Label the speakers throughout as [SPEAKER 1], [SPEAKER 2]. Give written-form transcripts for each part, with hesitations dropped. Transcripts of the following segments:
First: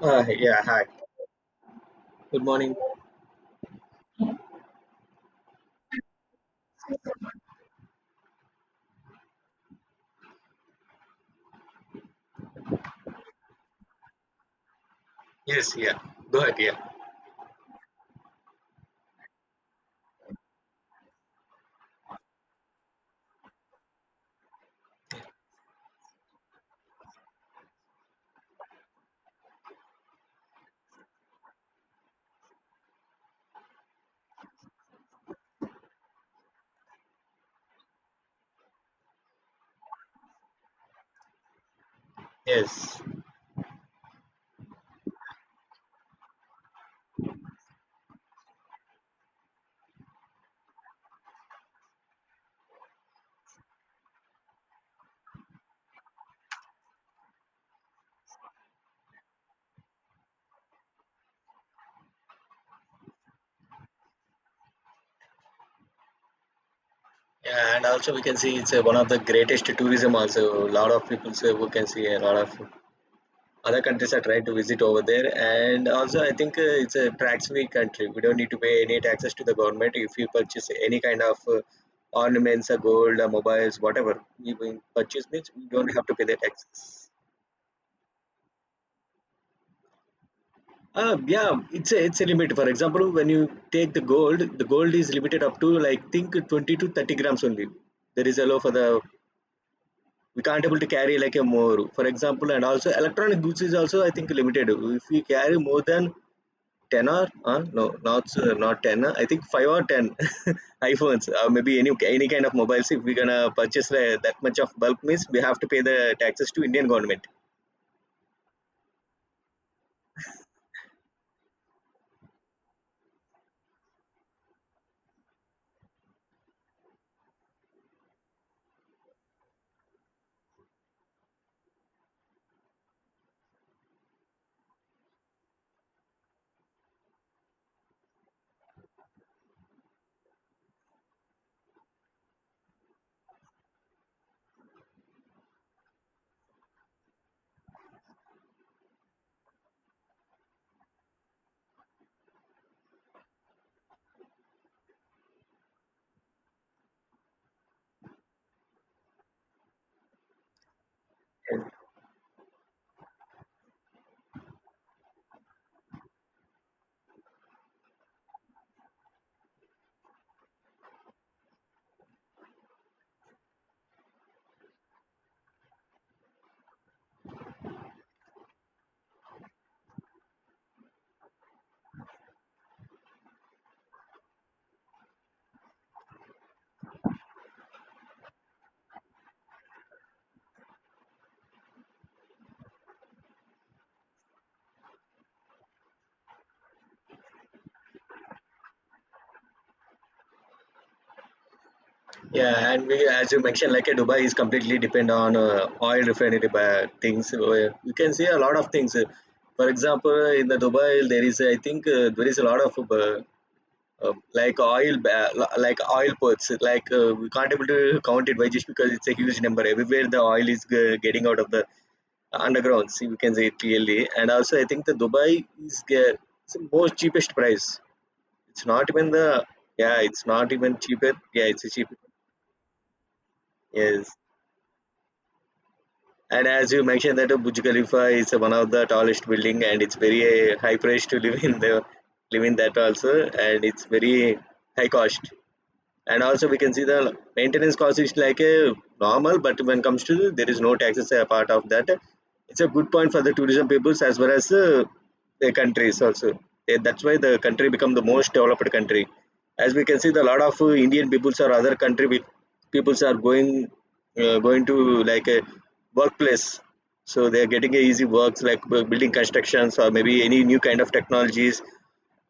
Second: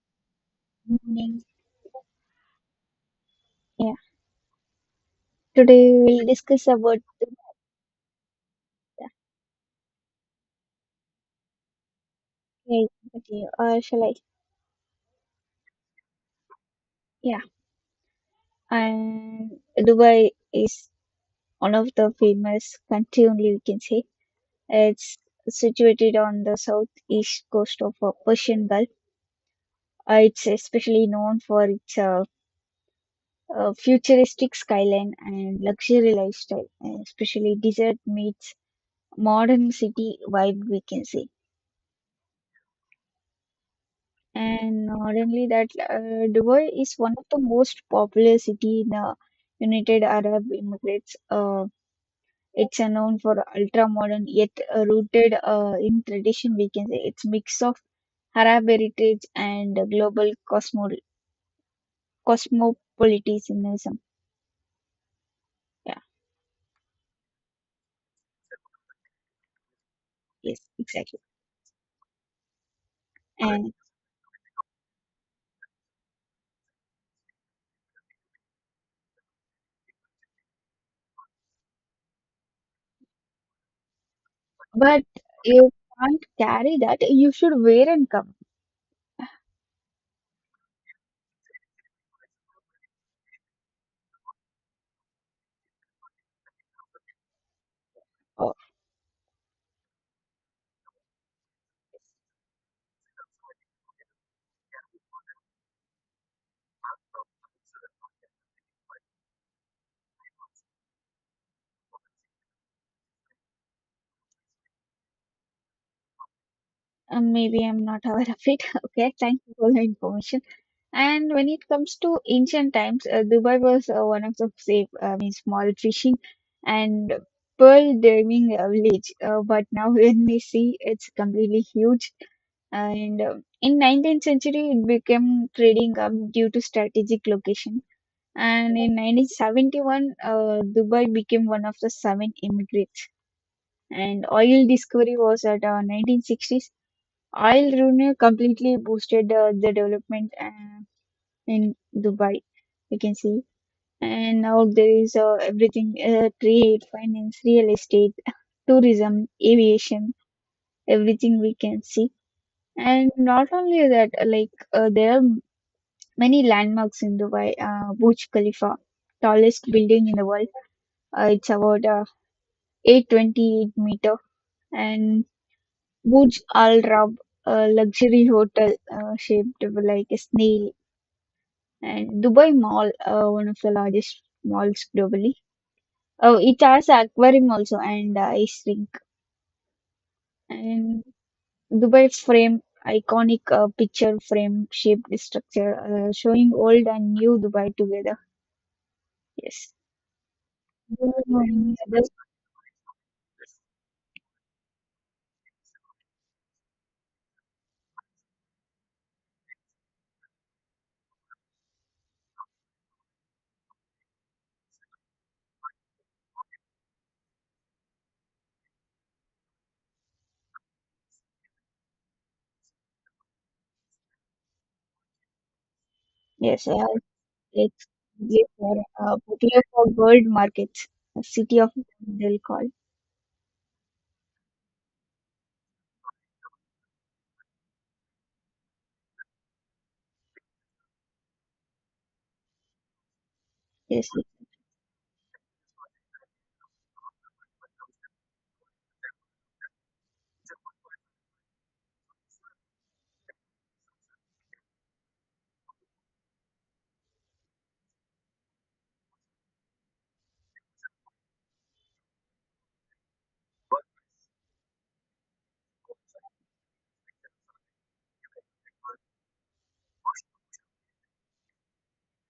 [SPEAKER 1] Yeah, hi.
[SPEAKER 2] Morning.
[SPEAKER 1] Good morning.
[SPEAKER 2] Yeah. Today we'll discuss about Dubai. Yeah, okay. Or shall I?
[SPEAKER 1] Yes, yeah. Go ahead, yeah.
[SPEAKER 2] Yeah. And Dubai is one of the famous country only we can say. It's situated on the southeast coast of Persian Gulf. It's especially known for its futuristic skyline and luxury lifestyle, especially desert meets modern city vibe we can say.
[SPEAKER 1] Yes.
[SPEAKER 2] And not only that, Dubai is one of the most popular city in United Arab Emirates. It's known for ultra-modern yet rooted in tradition. We can say it's mix of Arab heritage and global cosmopolitanism. Yeah,
[SPEAKER 1] Yeah, and also we can see it's one of the greatest tourism
[SPEAKER 2] yes,
[SPEAKER 1] also. A lot of
[SPEAKER 2] exactly.
[SPEAKER 1] people say we can see a lot of
[SPEAKER 2] And
[SPEAKER 1] other countries are trying to visit over there. And also I think it's a tax-free country. We don't need to pay any taxes to the government if you purchase any kind of ornaments or gold or mobiles, whatever you will
[SPEAKER 2] but
[SPEAKER 1] purchase means you
[SPEAKER 2] you
[SPEAKER 1] don't have to pay
[SPEAKER 2] can't
[SPEAKER 1] the
[SPEAKER 2] carry that.
[SPEAKER 1] taxes.
[SPEAKER 2] You should wear and come.
[SPEAKER 1] Yeah, it's a limit. For example, when you take the gold is limited up to like think 20 to 30 grams only. There is a
[SPEAKER 2] Oh,
[SPEAKER 1] law for the we can't able to carry like a more, for example, and also electronic goods is also I think limited. If we carry more than ten or not ten. I think five or ten iPhones, maybe any kind of mobiles. If we're gonna purchase that much of bulk, means we have to pay the taxes to Indian government.
[SPEAKER 2] maybe I'm not aware of it. Okay, thank you for the information. And when it comes to ancient times, Dubai was one of the safe, I mean, small fishing and pearl diving village. But now when we see, it's completely huge. And in 19th century, it became trading hub due to strategic location. And in 1971, Dubai became one of the seven immigrants. And oil discovery was at 1960s. Oil revenue completely boosted the development. In Dubai, you can see. And now there is everything, trade, finance, real estate, tourism, aviation, everything we can see. And not only that, like there are many landmarks in Dubai. Burj Khalifa, tallest building in the world. It's about 828 meter. And Burj Al Arab, a luxury hotel shaped like a snail. And Dubai Mall, one of the largest malls globally. Oh, it has an aquarium also and ice rink. And Dubai's frame, iconic picture frame shaped structure, showing old and new Dubai together. Yes. And others-
[SPEAKER 1] Yeah, and we, as you mentioned, like Dubai is completely depend on oil refinery by things. So, you can see a lot of things. For example, in the Dubai, there is, I think, there is a lot of uh, uh, like like oil ports. Like we can't able to count it by just because it's a huge number. Everywhere the oil is getting out of the underground. See, we can say it clearly. And also, I think the Dubai is it's the
[SPEAKER 2] yes, I
[SPEAKER 1] most
[SPEAKER 2] have
[SPEAKER 1] cheapest price.
[SPEAKER 2] it's
[SPEAKER 1] It's
[SPEAKER 2] particularly
[SPEAKER 1] not even
[SPEAKER 2] for, uh,
[SPEAKER 1] the
[SPEAKER 2] particularly for
[SPEAKER 1] yeah, it's
[SPEAKER 2] world
[SPEAKER 1] not even
[SPEAKER 2] markets,
[SPEAKER 1] cheaper.
[SPEAKER 2] a
[SPEAKER 1] Yeah,
[SPEAKER 2] city
[SPEAKER 1] it's
[SPEAKER 2] of
[SPEAKER 1] a cheap.
[SPEAKER 2] they'll call.
[SPEAKER 1] Yes. And as you mentioned that Burj Khalifa is one of the tallest building and it's very high price to live in the live in that also and it's
[SPEAKER 2] Yes,
[SPEAKER 1] very high cost and also we can see the maintenance cost is like a normal but when comes to there is no taxes a part of that it's a good point for the tourism peoples as well as the countries also. Eh, that's why the country become the most developed country as we can see the lot of indian peoples or other country with peoples are going going to like a workplace so they are getting a easy works like building constructions or maybe any new kind of technologies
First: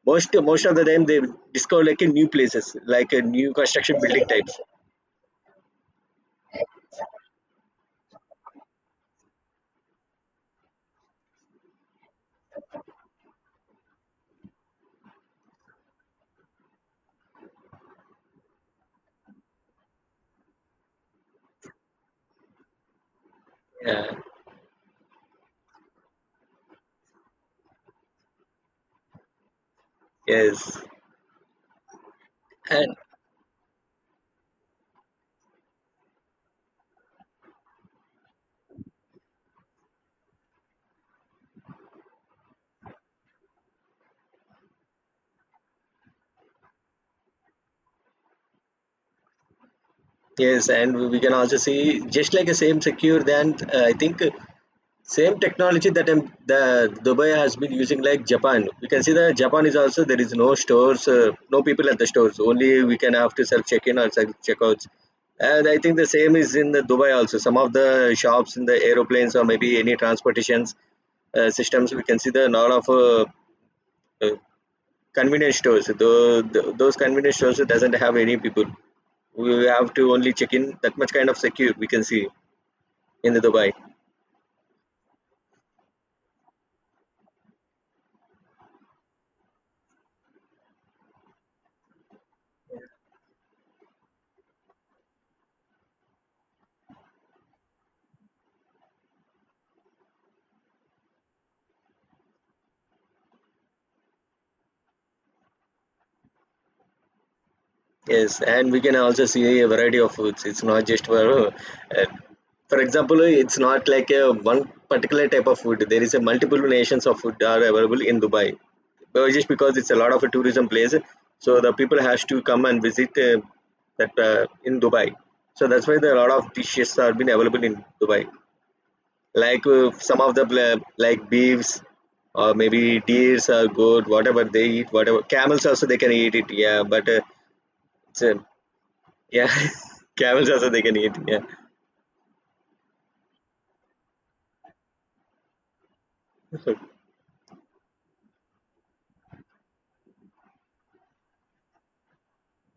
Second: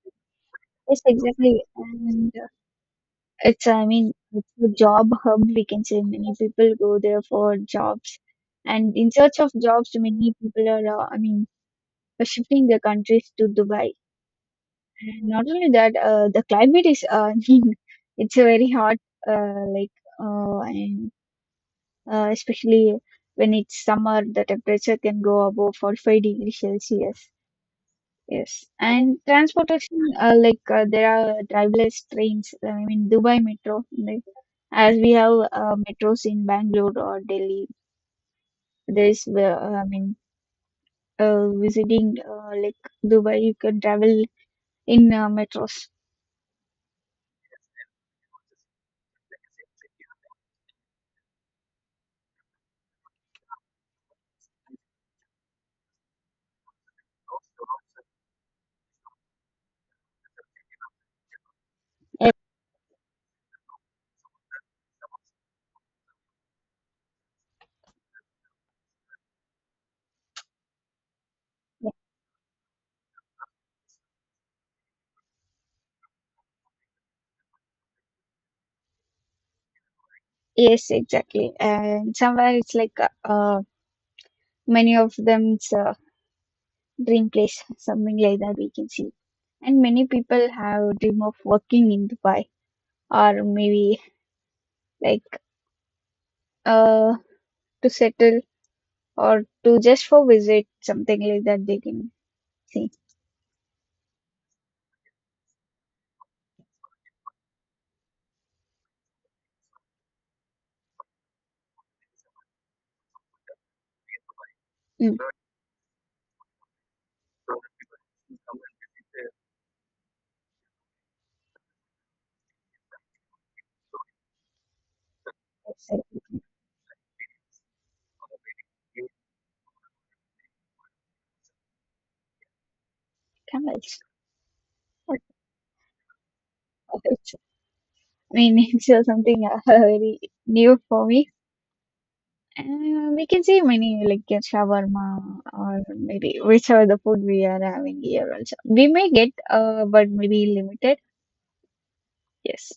[SPEAKER 1] most of the
[SPEAKER 2] yes,
[SPEAKER 1] time they
[SPEAKER 2] exactly.
[SPEAKER 1] discover like a new
[SPEAKER 2] And
[SPEAKER 1] places, like a new
[SPEAKER 2] it's, I
[SPEAKER 1] construction
[SPEAKER 2] mean,
[SPEAKER 1] building
[SPEAKER 2] it's
[SPEAKER 1] types.
[SPEAKER 2] a job hub, we can say. Many people go there for jobs. And in search of jobs, many people are, I mean, by shifting the countries to Dubai. Not only that, the climate is it's a very hot, like and especially when it's
[SPEAKER 1] Yeah.
[SPEAKER 2] summer, the temperature can go above 45 degrees Celsius. Yes, and transportation,
[SPEAKER 1] Yes.
[SPEAKER 2] there are driverless trains. I
[SPEAKER 1] And
[SPEAKER 2] mean, Dubai Metro, like, as we have metros in Bangalore or Delhi. There is, I mean, visiting like Dubai, you can travel in metros.
[SPEAKER 1] yes, and we can also see just like the same secure than I think same technology that the Dubai has been using like Japan. We can see that Japan is also there is no stores, no people at the stores. Only we can have to self check in or self checkouts. And I think the same is in the Dubai also. Some of the shops in the aeroplanes or maybe any transportations systems, we can see the lot of uh, convenience stores though those convenience stores doesn't have any people we have to only check in
[SPEAKER 2] Yes,
[SPEAKER 1] that much kind of
[SPEAKER 2] exactly.
[SPEAKER 1] secure we can
[SPEAKER 2] And
[SPEAKER 1] see
[SPEAKER 2] somewhere it's like uh,
[SPEAKER 1] in the
[SPEAKER 2] uh,
[SPEAKER 1] dubai
[SPEAKER 2] many of them's dream place, something like that we can see. And many people have dream of working in Dubai or maybe like uh to settle or to just for visit, something like that they can see.
[SPEAKER 1] yes and we can also see a variety of foods it's not just uh, for example it's not like a one
[SPEAKER 2] Mm.
[SPEAKER 1] particular type of food there is a multiple nations of food are available in dubai but just because it's a lot of a tourism place so the people has to come and visit that in dubai so that's why there are a lot of dishes are been available in dubai like some of the like beeves or maybe deers are
[SPEAKER 2] Camels.
[SPEAKER 1] good whatever they eat
[SPEAKER 2] What-
[SPEAKER 1] whatever camels also they can eat it yeah
[SPEAKER 2] what else?
[SPEAKER 1] it's, uh,
[SPEAKER 2] I mean, it's something
[SPEAKER 1] yeah
[SPEAKER 2] very
[SPEAKER 1] camels also
[SPEAKER 2] new
[SPEAKER 1] they can
[SPEAKER 2] for
[SPEAKER 1] eat
[SPEAKER 2] me.
[SPEAKER 1] yeah
[SPEAKER 2] Uh, we can say many like shawarma or maybe which are the food we are having here also. We may get, but maybe limited. Yes.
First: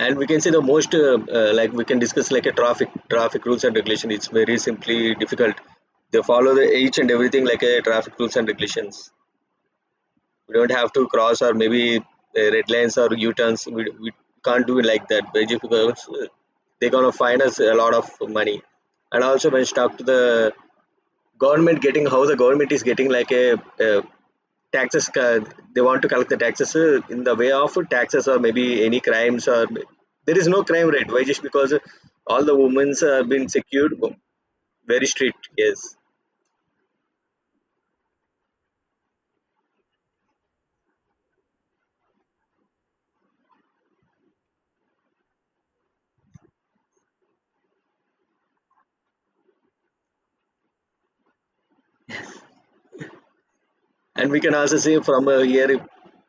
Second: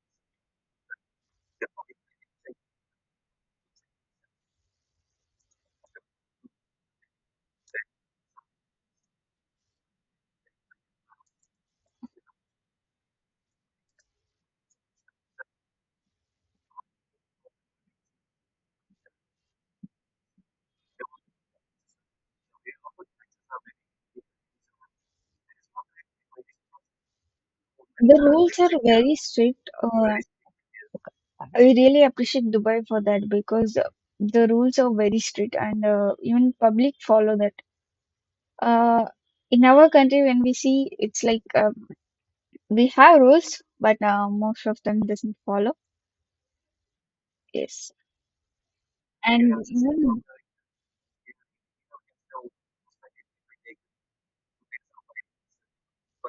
[SPEAKER 1] and we can say the most like we can discuss like a traffic rules and regulation it's very simply difficult they follow the each and everything like a traffic rules and regulations we don't have to cross or maybe red lines or u-turns we can't do it like that. Basically, because they're going to find us a lot of money and also when you talk to the government getting how the government is getting like a taxes they want to collect the taxes in the way of
[SPEAKER 2] The
[SPEAKER 1] taxes or
[SPEAKER 2] rules are
[SPEAKER 1] maybe any
[SPEAKER 2] very
[SPEAKER 1] crimes or
[SPEAKER 2] strict.
[SPEAKER 1] there is no crime rate why just
[SPEAKER 2] I
[SPEAKER 1] because
[SPEAKER 2] really
[SPEAKER 1] all
[SPEAKER 2] appreciate
[SPEAKER 1] the
[SPEAKER 2] Dubai
[SPEAKER 1] women's
[SPEAKER 2] for
[SPEAKER 1] have
[SPEAKER 2] that
[SPEAKER 1] been
[SPEAKER 2] because
[SPEAKER 1] secured
[SPEAKER 2] the rules are
[SPEAKER 1] very
[SPEAKER 2] very
[SPEAKER 1] strict
[SPEAKER 2] strict and
[SPEAKER 1] yes.
[SPEAKER 2] even public follow that. Uh, in our country, when we see, it's like we have rules, but most of them doesn't follow. Yes. And even,
[SPEAKER 1] And we can also see from here,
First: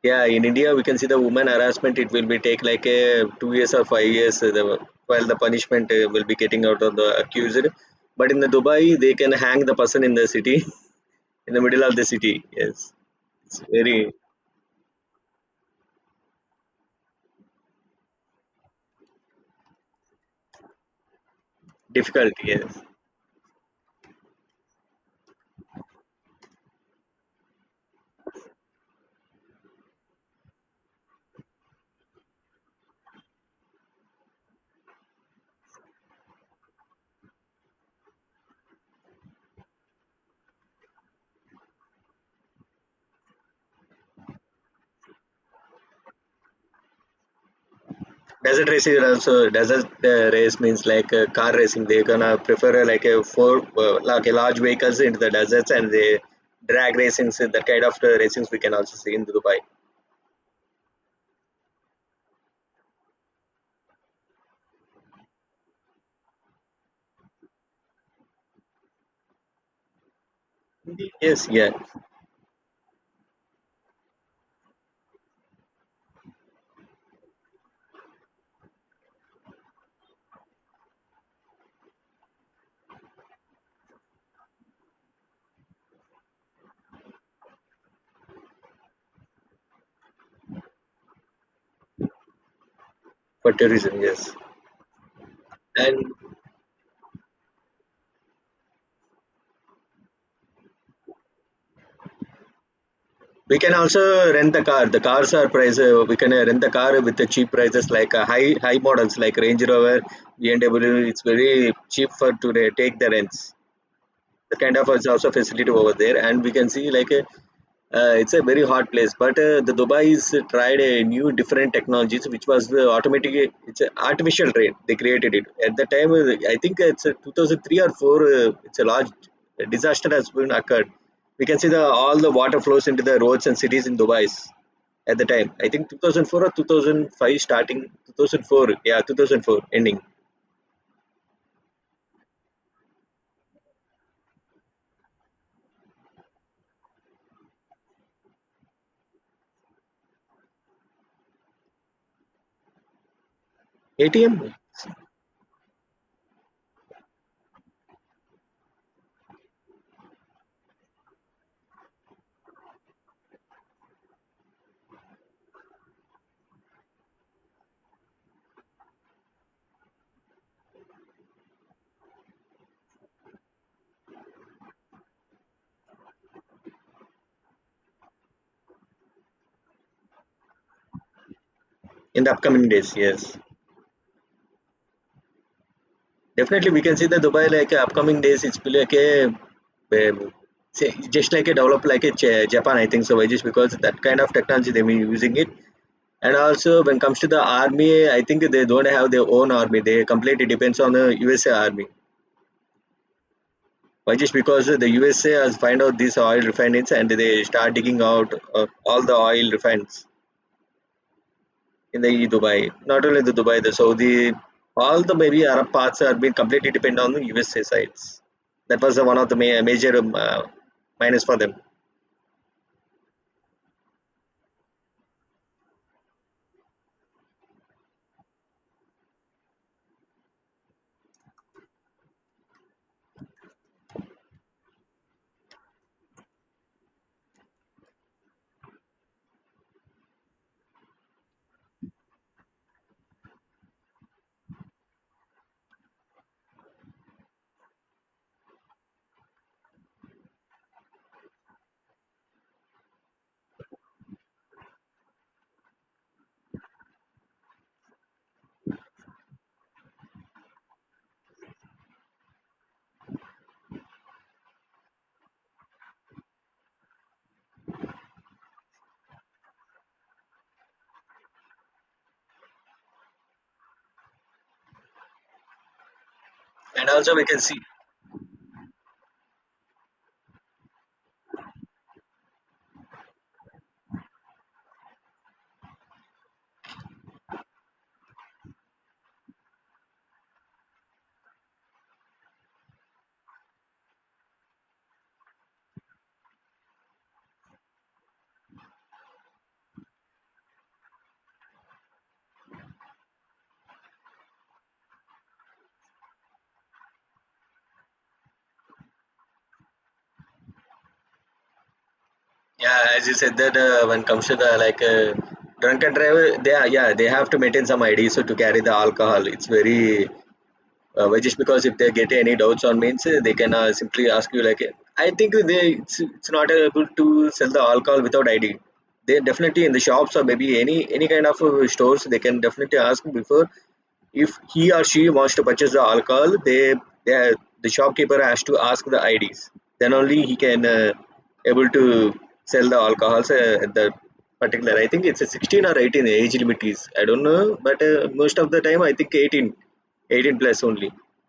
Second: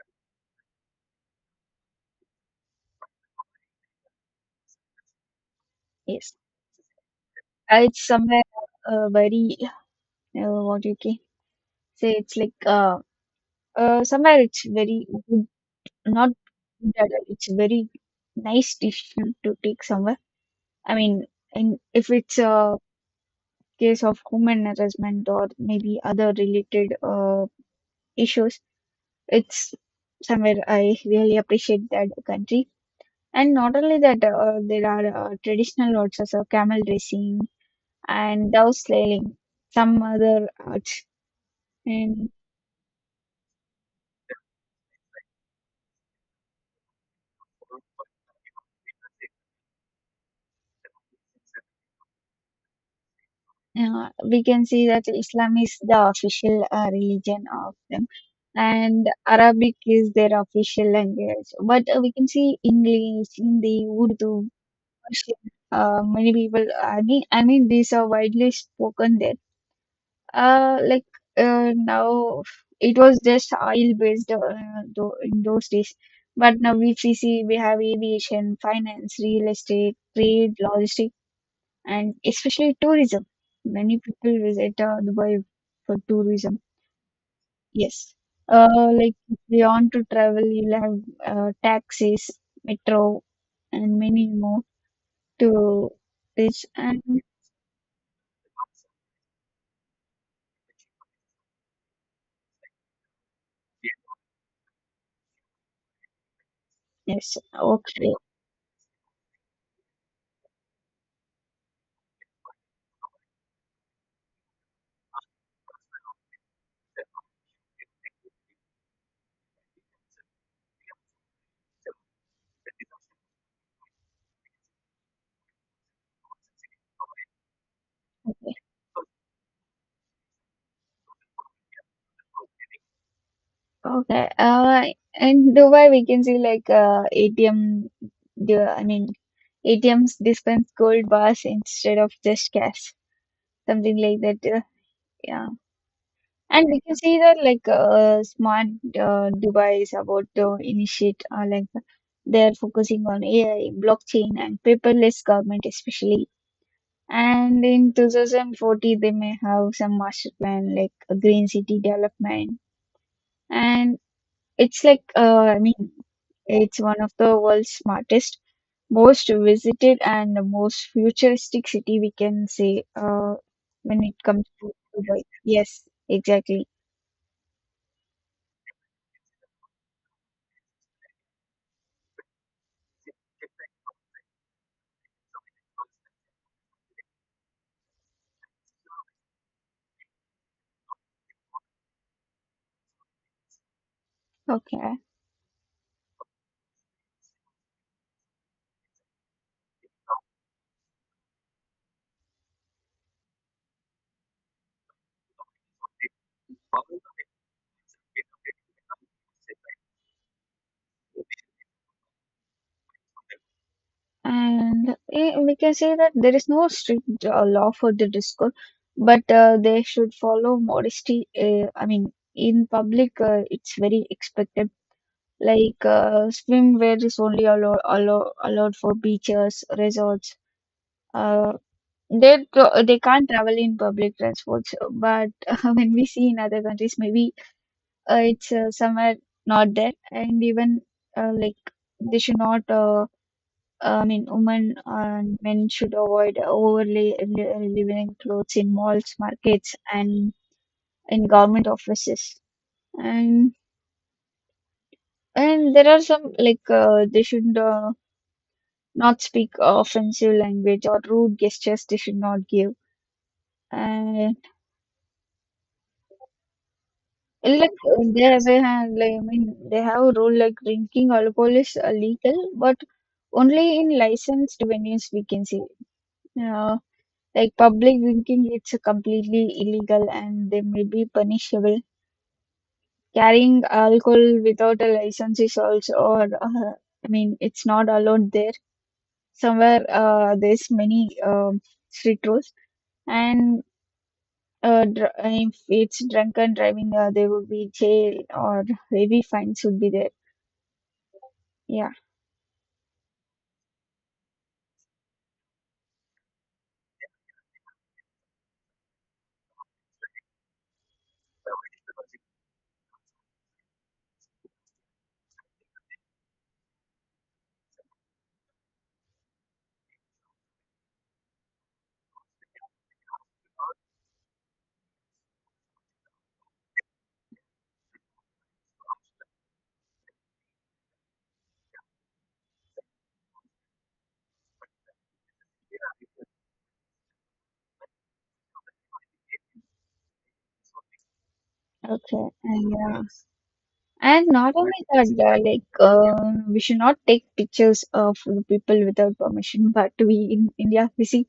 [SPEAKER 1] yeah, in India, we can see the woman harassment. It will be take like 2 years or 5 years while the punishment will
[SPEAKER 2] yes,
[SPEAKER 1] be getting out of the accused.
[SPEAKER 2] it's
[SPEAKER 1] But in the
[SPEAKER 2] somewhere
[SPEAKER 1] Dubai, they can
[SPEAKER 2] very.
[SPEAKER 1] hang the person in the city,
[SPEAKER 2] What Milwaukee.
[SPEAKER 1] in the middle of the
[SPEAKER 2] So it's
[SPEAKER 1] city.
[SPEAKER 2] like
[SPEAKER 1] Yes,
[SPEAKER 2] uh,
[SPEAKER 1] it's
[SPEAKER 2] uh
[SPEAKER 1] very
[SPEAKER 2] somewhere it's very good, not good at all. It's very nice decision to take somewhere. I mean, in if
[SPEAKER 1] difficult.
[SPEAKER 2] it's a
[SPEAKER 1] Yes,
[SPEAKER 2] case of human harassment or maybe other related issues, it's somewhere I really appreciate that country. And not only that, there are traditional arts as camel racing and dove sailing, some other arts. And
[SPEAKER 1] desert racing are also desert race means like car racing. They gonna prefer like a four like a
[SPEAKER 2] we
[SPEAKER 1] large
[SPEAKER 2] can see
[SPEAKER 1] vehicles
[SPEAKER 2] that
[SPEAKER 1] into the
[SPEAKER 2] Islam
[SPEAKER 1] deserts
[SPEAKER 2] is
[SPEAKER 1] and
[SPEAKER 2] the
[SPEAKER 1] they
[SPEAKER 2] official
[SPEAKER 1] drag racings.
[SPEAKER 2] religion
[SPEAKER 1] That
[SPEAKER 2] of
[SPEAKER 1] kind of
[SPEAKER 2] them,
[SPEAKER 1] racings we can also
[SPEAKER 2] and
[SPEAKER 1] see in Dubai.
[SPEAKER 2] Arabic is their official language. But we can see English, Hindi, Urdu, Persian. Many people, I mean, these are widely spoken there. Uh, like
[SPEAKER 1] Yes, yeah.
[SPEAKER 2] Now, it was just oil based in those days. But now, if we see, we have aviation, finance, real estate, trade, logistics and especially tourism. Many people visit Dubai for tourism. Yes. Like if you want to travel, you'll have taxis, metro,
[SPEAKER 1] For
[SPEAKER 2] and
[SPEAKER 1] tourism,
[SPEAKER 2] many
[SPEAKER 1] yes.
[SPEAKER 2] more to
[SPEAKER 1] And
[SPEAKER 2] reach. And
[SPEAKER 1] we can also rent the car. The cars are price. We can rent the car with the
[SPEAKER 2] yes,
[SPEAKER 1] cheap prices,
[SPEAKER 2] okay,
[SPEAKER 1] like high models like Range Rover, BMW. It's very cheap for to take the rents. The kind of it's also facility over there and we can see like a it's a very hot place but the dubai is tried a new different technologies which was the automatic it's an artificial rain they created it at the time I think it's a 2003 or 4 it's a large disaster has been occurred we can see the all the water flows into the roads and cities in dubai
[SPEAKER 2] okay.
[SPEAKER 1] at the time
[SPEAKER 2] In
[SPEAKER 1] I think
[SPEAKER 2] Dubai, we can see
[SPEAKER 1] 2004 or
[SPEAKER 2] like
[SPEAKER 1] 2005 starting
[SPEAKER 2] ATM. The
[SPEAKER 1] 2004
[SPEAKER 2] I
[SPEAKER 1] yeah
[SPEAKER 2] mean,
[SPEAKER 1] 2004 ending
[SPEAKER 2] ATMs dispense gold bars instead of just cash, something like that. Yeah. And we can see that like smart Dubai is about to initiate like they're focusing on AI,
[SPEAKER 1] atm
[SPEAKER 2] blockchain, and paperless government especially. And in 2040, they may have some master plan like a green city development. And it's like I mean, it's one of the world's smartest, most visited, and the most futuristic city we can say when it comes to Dubai. Yes, exactly.
[SPEAKER 1] in the upcoming days yes. Definitely, we can see that Dubai, like upcoming days, it's be like a, say, just like a developed like a Japan, I think so, just because that kind of technology they've
[SPEAKER 2] Okay.
[SPEAKER 1] been using it. And also, when it comes to the army, I think they don't have their own army. They completely depends on the USA army. Why just because the USA has find out these oil refineries and they start digging out all the oil refineries in the Dubai. Not only the Dubai, the Saudi,
[SPEAKER 2] And
[SPEAKER 1] all the
[SPEAKER 2] eh,
[SPEAKER 1] maybe
[SPEAKER 2] we
[SPEAKER 1] Arab
[SPEAKER 2] can say
[SPEAKER 1] parts are
[SPEAKER 2] that
[SPEAKER 1] being
[SPEAKER 2] there is no
[SPEAKER 1] completely dependent on
[SPEAKER 2] strict
[SPEAKER 1] the USA
[SPEAKER 2] law for the
[SPEAKER 1] sides.
[SPEAKER 2] discourse,
[SPEAKER 1] That was the, one of
[SPEAKER 2] but
[SPEAKER 1] the
[SPEAKER 2] they
[SPEAKER 1] major
[SPEAKER 2] should follow
[SPEAKER 1] minus
[SPEAKER 2] modesty.
[SPEAKER 1] for them.
[SPEAKER 2] I mean, in public, it's very expected. Like swimwear is only allowed for beaches, resorts. Uh, they can't travel in public transports. But when we see in other countries, maybe it's somewhere not there, and even uh, like they should not. I mean, women and men should avoid overly living clothes in malls, markets, and in government offices. And and there are some like they should not speak offensive language or rude gestures. They should not give. And like they have like I mean they have a rule like drinking alcohol is illegal, but only in licensed venues we can see. Yeah.
[SPEAKER 1] And also we can
[SPEAKER 2] Like
[SPEAKER 1] see,
[SPEAKER 2] public drinking, it's completely illegal and they may be punishable. Carrying alcohol without a license is also, or I mean, it's not allowed there. Somewhere there's many strict rules, and if it's drunken driving, there would be jail or heavy fines would be there. Yeah.
[SPEAKER 1] yeah, as you said that when comes to the like drunken driver, they are yeah they have to maintain some ID so to carry the alcohol. It's very which is because if they get any doubts on means they can simply ask you like I think they it's not able to sell the alcohol without id they definitely in the shops or maybe any kind of stores they can definitely ask before if he or she wants to purchase the alcohol they the shopkeeper has to ask the ids then only he can able to
[SPEAKER 2] Okay.
[SPEAKER 1] sell
[SPEAKER 2] And
[SPEAKER 1] the
[SPEAKER 2] yeah.
[SPEAKER 1] alcohols at the
[SPEAKER 2] And not
[SPEAKER 1] particular
[SPEAKER 2] only
[SPEAKER 1] I think
[SPEAKER 2] that,
[SPEAKER 1] it's a 16 or 18 age
[SPEAKER 2] we
[SPEAKER 1] limit
[SPEAKER 2] should
[SPEAKER 1] is
[SPEAKER 2] not
[SPEAKER 1] I don't
[SPEAKER 2] take
[SPEAKER 1] know but
[SPEAKER 2] pictures of
[SPEAKER 1] most
[SPEAKER 2] the
[SPEAKER 1] of the time
[SPEAKER 2] people
[SPEAKER 1] I think
[SPEAKER 2] without
[SPEAKER 1] 18
[SPEAKER 2] permission. But we
[SPEAKER 1] 18
[SPEAKER 2] in
[SPEAKER 1] plus only
[SPEAKER 2] India, we see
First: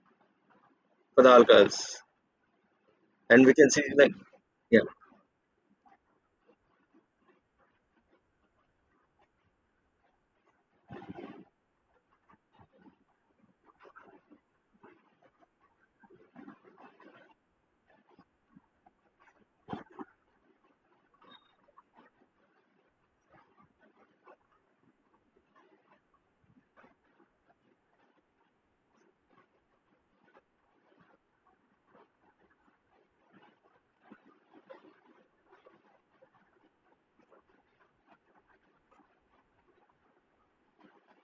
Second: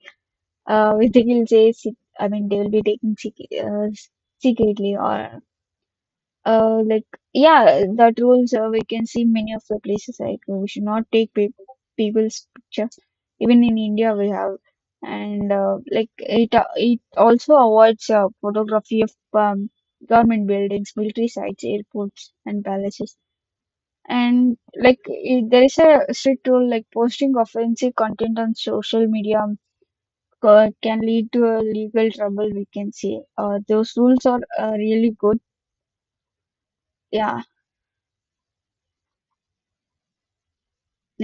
[SPEAKER 2] which
[SPEAKER 1] for
[SPEAKER 2] they
[SPEAKER 1] the all
[SPEAKER 2] will say, sec-
[SPEAKER 1] girls.
[SPEAKER 2] I mean, they will be taken
[SPEAKER 1] And we can see like, yeah,
[SPEAKER 2] secretly or uh, like, yeah, that rules we can see many of the places like we should not take pe people's picture. Even in India, we have, and like it it also avoids photography of government buildings, military sites, airports, and palaces. And like it, there is a strict rule like posting offensive content on social media can lead to a legal trouble, we can say. Those rules are really good. Yeah,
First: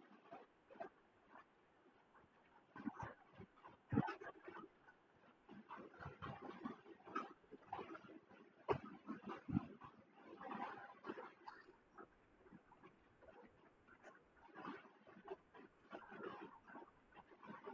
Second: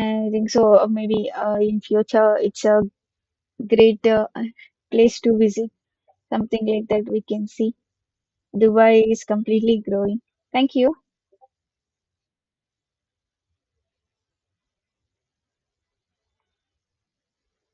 [SPEAKER 2] I think so. Maybe in future, it's a great place to visit. Something like that we can see. Dubai is completely growing. Thank you.